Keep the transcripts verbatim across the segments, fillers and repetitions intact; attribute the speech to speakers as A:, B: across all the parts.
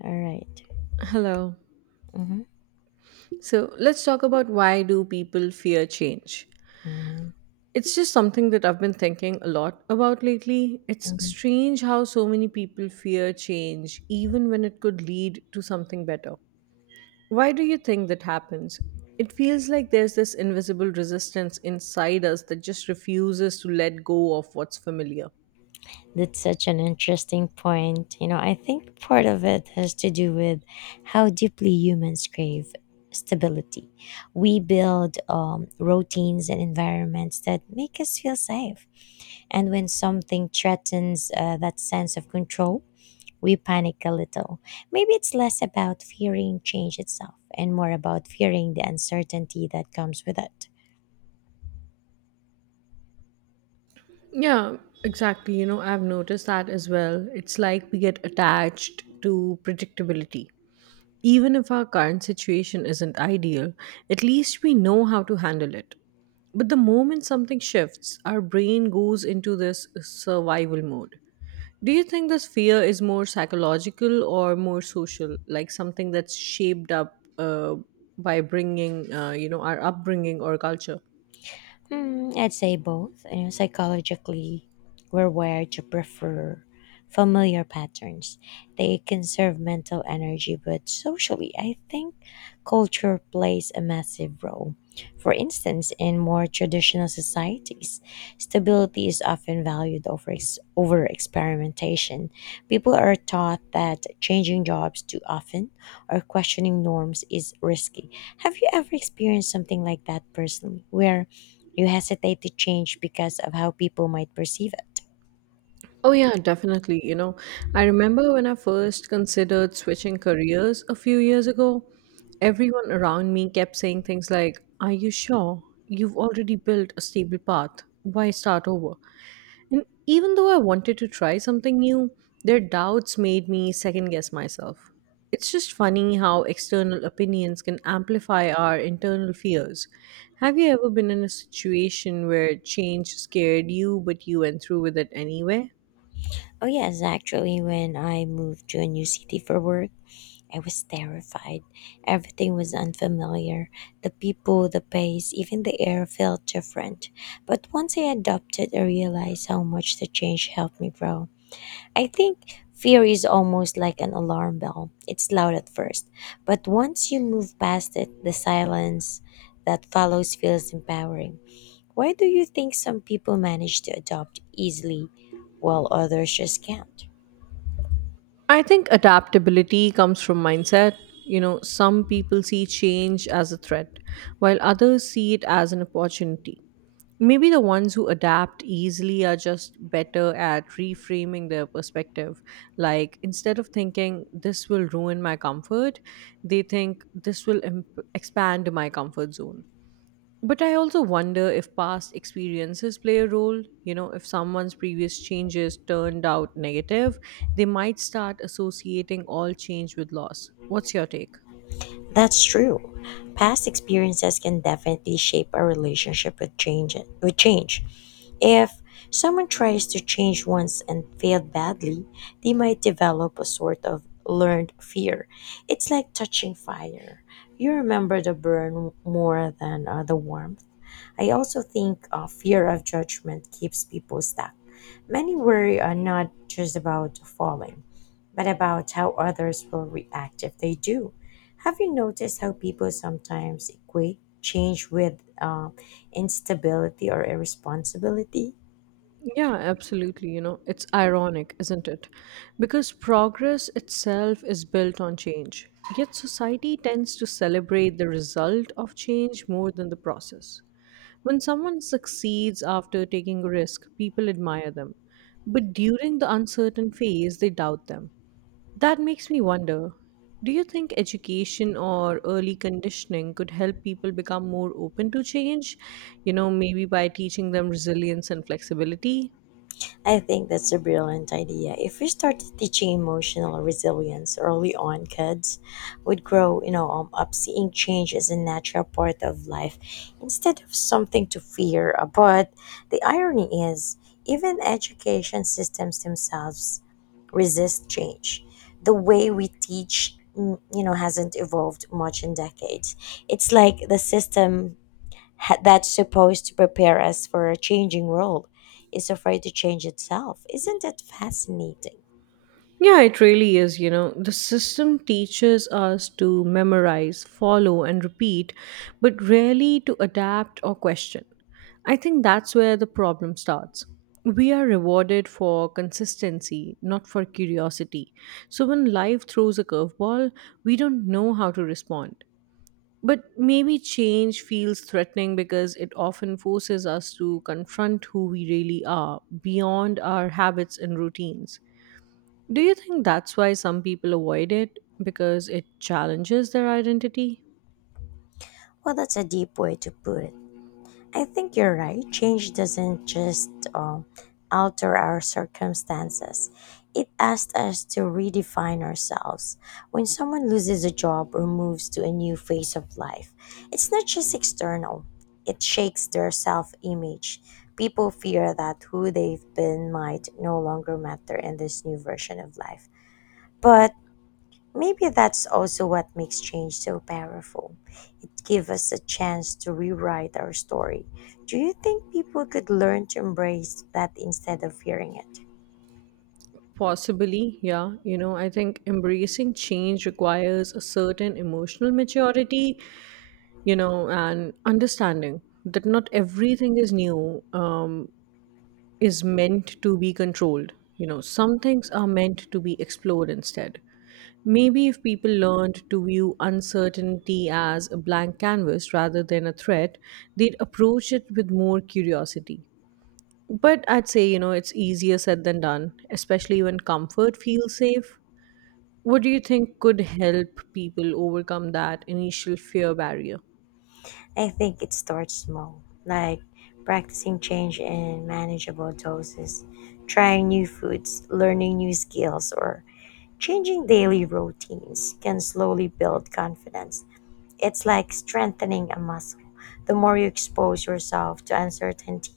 A: All right.
B: Hello.
A: Mhm,
B: So let's talk about why do people fear change?
A: mhm,
B: It's just something that I've been thinking a lot about lately. It's
A: mhm.
B: strange how so many people fear change even when it could lead to something better. Why do you think that happens? It feels like there's this invisible resistance inside us that just refuses to let go of what's familiar.
A: That's such an interesting point. You know, I think part of it has to do with how deeply humans crave stability. We build um, routines and environments that make us feel safe. And when something threatens uh, that sense of control, we panic a little. Maybe it's less about fearing change itself and more about fearing the uncertainty that comes with it.
B: Yeah, exactly. You know, I've noticed that as well. It's like we get attached to predictability. Even if our current situation isn't ideal, at least we know how to handle it. But the moment something shifts, our brain goes into this survival mode. Do you think this fear is more psychological or more social, like something that's shaped up uh, by bringing, uh, you know, our upbringing or culture?
A: Hmm, I'd say both. You know, psychologically, we're wired to prefer familiar patterns. They conserve mental energy, but socially, I think culture plays a massive role. For instance, in more traditional societies, stability is often valued over ex- over experimentation. People are taught that changing jobs too often or questioning norms is risky. Have you ever experienced something like that personally, where you hesitate to change because of how people might perceive it?
B: Oh, yeah, definitely. You know, I remember when I first considered switching careers a few years ago, everyone around me kept saying things like, "Are you sure? You've already built a stable path. Why start over?" And even though I wanted to try something new, their doubts made me second guess myself. It's just funny how external opinions can amplify our internal fears. Have you ever been in a situation where change scared you, but you went through with it anyway?
A: Oh, yes, actually, when I moved to a new city for work, I was terrified. Everything was unfamiliar. The people, the pace, even the air felt different. But once I adopted, I realized how much the change helped me grow. I think fear is almost like an alarm bell. It's loud at first, but once you move past it, the silence that follows feels empowering. Why do you think some people manage to adopt easily while others just can't?
B: I think adaptability comes from mindset. You know, some people see change as a threat, while others see it as an opportunity. Maybe the ones who adapt easily are just better at reframing their perspective. Like, instead of thinking, this will ruin my comfort, they think this will imp- expand my comfort zone. But I also wonder if past experiences play a role. You know, if someone's previous changes turned out negative, they might start associating all change with loss. What's your take?
A: That's true. Past experiences can definitely shape our relationship with change. With change, if someone tries to change once and failed badly, they might develop a sort of learned fear. It's like touching fire. You remember the burn more than uh, the warmth. I also think uh, fear of judgment keeps people stuck. Many worry are not just about falling, but about how others will react if they do. Have you noticed how people sometimes equate change with uh, instability or irresponsibility?
B: Yeah, absolutely. You know, it's ironic, isn't it? Because progress itself is built on change. Yet society tends to celebrate the result of change more than the process. When someone succeeds after taking a risk, people admire them. But during the uncertain phase, they doubt them. That makes me wonder, do you think education or early conditioning could help people become more open to change? You know, maybe by teaching them resilience and flexibility?
A: I think that's a brilliant idea. If we started teaching emotional resilience early on, kids would grow, you know, um, up seeing change as a natural part of life instead of something to fear. Uh, But the irony is, even education systems themselves resist change. The way we teach, mm, you know, hasn't evolved much in decades. It's like the system ha- that's supposed to prepare us for a changing world is afraid to change itself. Isn't that fascinating?
B: Yeah, it really is. You know, the system teaches us to memorize, follow, and repeat, but rarely to adapt or question. I think that's where the problem starts. We are rewarded for consistency, not for curiosity. So when life throws a curveball, we don't know how to respond. But maybe change feels threatening because it often forces us to confront who we really are beyond our habits and routines. Do you think that's why some people avoid it? Because it challenges their identity?
A: Well, that's a deep way to put it. I think you're right. Change doesn't just um, alter our circumstances, it asks us to redefine ourselves. When someone loses a job or moves to a new phase of life, it's not just external, it shakes their self image. People fear that who they've been might no longer matter in this new version of life. But maybe that's also what makes change so powerful. It gives us a chance to rewrite our story. Do you think people could learn to embrace that instead of fearing it?
B: Possibly, yeah. You know, I think embracing change requires a certain emotional maturity, you know, and understanding that not everything is new, um, is meant to be controlled. You know, some things are meant to be explored instead. Maybe if people learned to view uncertainty as a blank canvas rather than a threat, they'd approach it with more curiosity. But I'd say, you know, it's easier said than done, especially when comfort feels safe. What do you think could help people overcome that initial fear barrier?
A: I think it starts small, like practicing change in manageable doses, trying new foods, learning new skills, or changing daily routines can slowly build confidence. It's like strengthening a muscle. The more you expose yourself to uncertainty,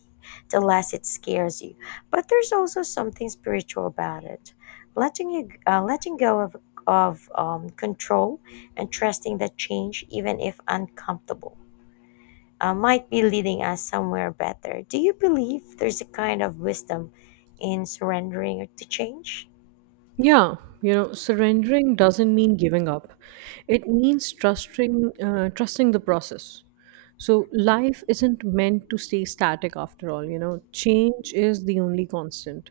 A: the less it scares you. But there's also something spiritual about it. Letting you uh, letting go of of um, control and trusting that change, even if uncomfortable, uh, might be leading us somewhere better. Do you believe there's a kind of wisdom in surrendering to change?
B: Yeah, you know, surrendering doesn't mean giving up. It means trusting, uh, trusting the process. So life isn't meant to stay static after all, you know. Change is the only constant.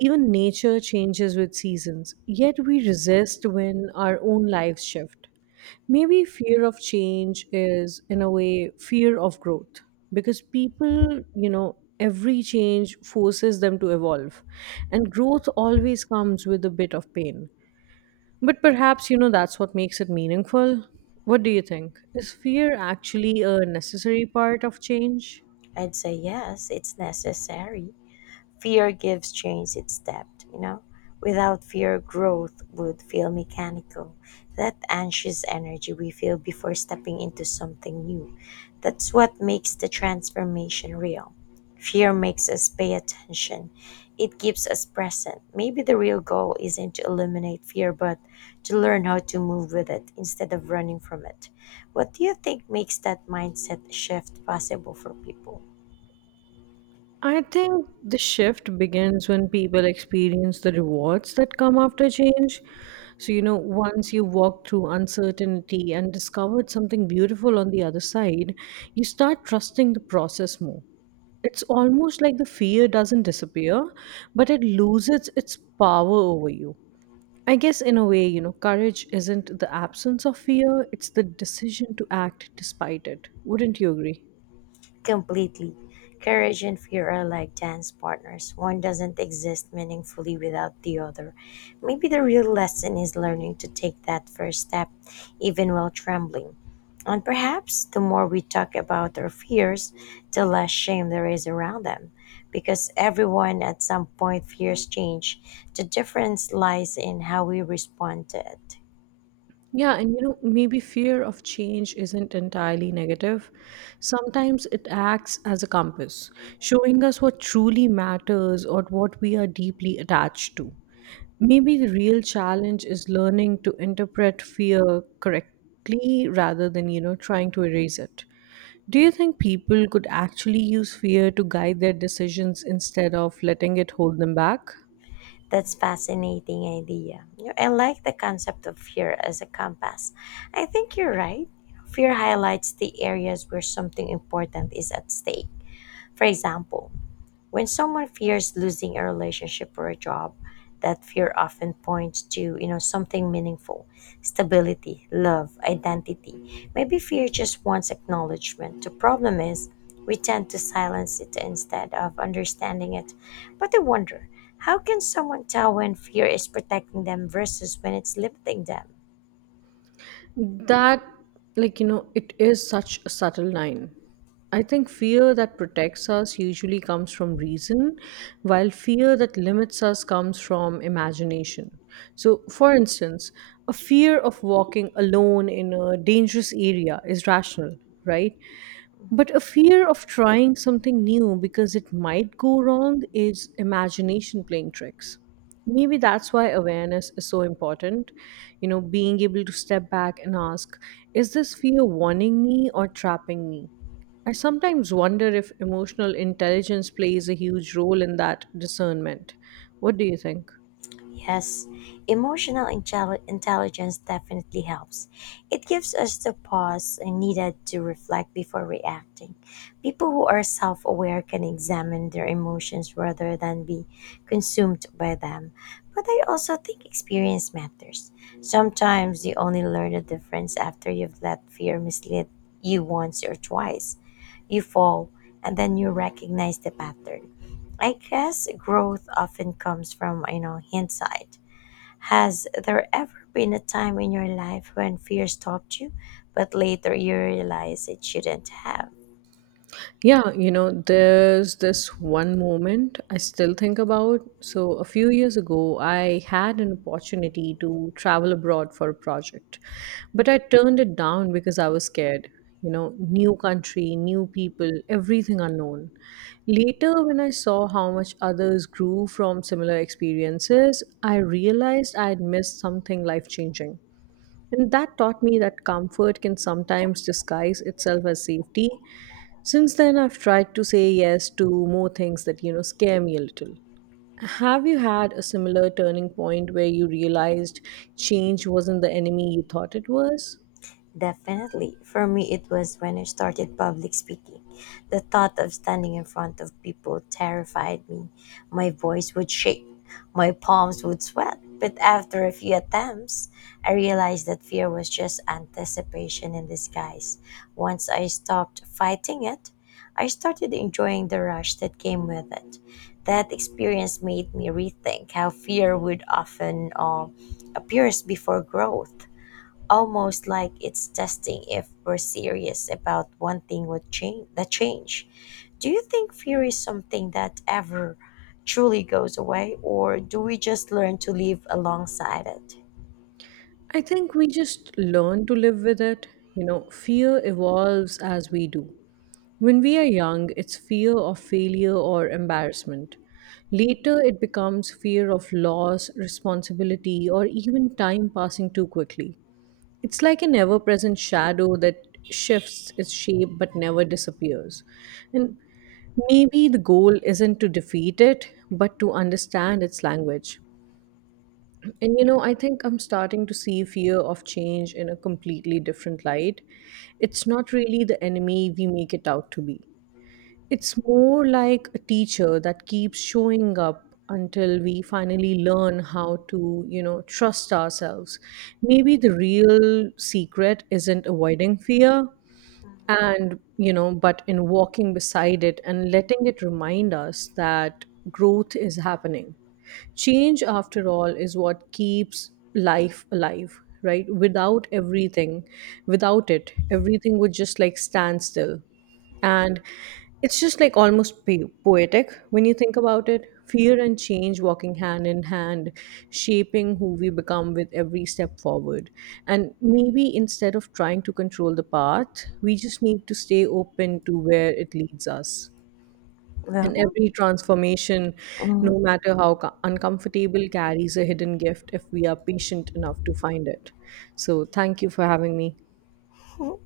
B: Even nature changes with seasons, yet we resist when our own lives shift. Maybe fear of change is, in a way, fear of growth because people, you know, every change forces them to evolve, and growth always comes with a bit of pain. But perhaps, you know, that's what makes it meaningful. What do you think? Is fear actually a necessary part of change?
A: I'd say yes, it's necessary. Fear gives change its depth, you know? Without fear, growth would feel mechanical. That anxious energy we feel before stepping into something new. That's what makes the transformation real. Fear makes us pay attention. It keeps us present. Maybe the real goal isn't to eliminate fear, but to learn how to move with it instead of running from it. What do you think makes that mindset shift possible for people?
B: I think the shift begins when people experience the rewards that come after change. So, you know, once you walk through uncertainty and discovered something beautiful on the other side, you start trusting the process more. It's almost like the fear doesn't disappear, but it loses its power over you. I guess, in a way, you know, courage isn't the absence of fear, it's the decision to act despite it. Wouldn't you agree?
A: Completely. Courage and fear are like dance partners. One doesn't exist meaningfully without the other. Maybe the real lesson is learning to take that first step, even while trembling. And perhaps the more we talk about our fears, the less shame there is around them. Because everyone at some point fears change, the difference lies in how we respond to it.
B: Yeah, and you know, maybe fear of change isn't entirely negative. Sometimes it acts as a compass, showing us what truly matters or what we are deeply attached to. Maybe the real challenge is learning to interpret fear correctly rather than, you know, trying to erase it. Do you think people could actually use fear to guide their decisions instead of letting it hold them back?
A: That's fascinating idea. You know, I like the concept of fear as a compass. I think you're right. Fear highlights the areas where something important is at stake. For example, when someone fears losing a relationship or a job, that fear often points to, you know, something meaningful, stability, love, identity. Maybe fear just wants acknowledgement. The problem is we tend to silence it instead of understanding it. But I wonder, how can someone tell when fear is protecting them versus when it's limiting them?
B: That, like, you know, it is such a subtle line. I think fear that protects us usually comes from reason, while fear that limits us comes from imagination. So, for instance, a fear of walking alone in a dangerous area is rational, right? But a fear of trying something new because it might go wrong is imagination playing tricks. Maybe that's why awareness is so important. You know, being able to step back and ask, is this fear warning me or trapping me? I sometimes wonder if emotional intelligence plays a huge role in that discernment. What do you think?
A: Yes, emotional intelli- intelligence definitely helps. It gives us the pause needed to reflect before reacting. People who are self aware can examine their emotions rather than be consumed by them. But I also think experience matters. Sometimes you only learn the difference after you've let fear mislead you once or twice. You fall, and then you recognize the pattern. I guess growth often comes from, you know, hindsight. Has there ever been a time in your life when fear stopped you, but later you realize it shouldn't have?
B: Yeah, you know, there's this one moment I still think about. So, a few years ago, I had an opportunity to travel abroad for a project, but I turned it down because I was scared. You know, new country, new people, everything unknown. Later, when I saw how much others grew from similar experiences, I realized I had missed something life changing. And that taught me that comfort can sometimes disguise itself as safety. Since then, I've tried to say yes to more things that, you know, scare me a little. Have you had a similar turning point where you realized change wasn't the enemy you thought it was?
A: Definitely. For me, it was when I started public speaking. The thought of standing in front of people terrified me. My voice would shake, my palms would sweat. But after a few attempts, I realized that fear was just anticipation in disguise. Once I stopped fighting it, I started enjoying the rush that came with it. That experience made me rethink how fear would often uh, appears before growth almost like it's testing if we're serious about wanting what change the change. Do you think fear is something that ever truly goes away or do we just learn to live alongside it?
B: I think we just learn to live with it. You know, fear evolves as we do. When we are young, it's fear of failure or embarrassment. Later, it becomes fear of loss, responsibility, or even time passing too quickly. It's like an ever present shadow that shifts its shape but never disappears. And maybe the goal isn't to defeat it, but to understand its language. And you know, I think I'm starting to see fear of change in a completely different light. It's not really the enemy we make it out to be. It's more like a teacher that keeps showing up until we finally learn how to, you know, trust ourselves. Maybe the real secret isn't avoiding fear and, you know, but in walking beside it and letting it remind us that growth is happening. Change, after all, is what keeps life alive, right? Without everything, without it, everything would just like stand still. And it's just like almost po- poetic when you think about it. Fear and change walking hand in hand, shaping who we become with every step forward. And maybe instead of trying to control the path, we just need to stay open to where it leads us. And
A: Well,
B: every transformation,
A: mhm.
B: no matter how co- uncomfortable, carries a hidden gift if we are patient enough to find it. So, thank you for having me.
A: all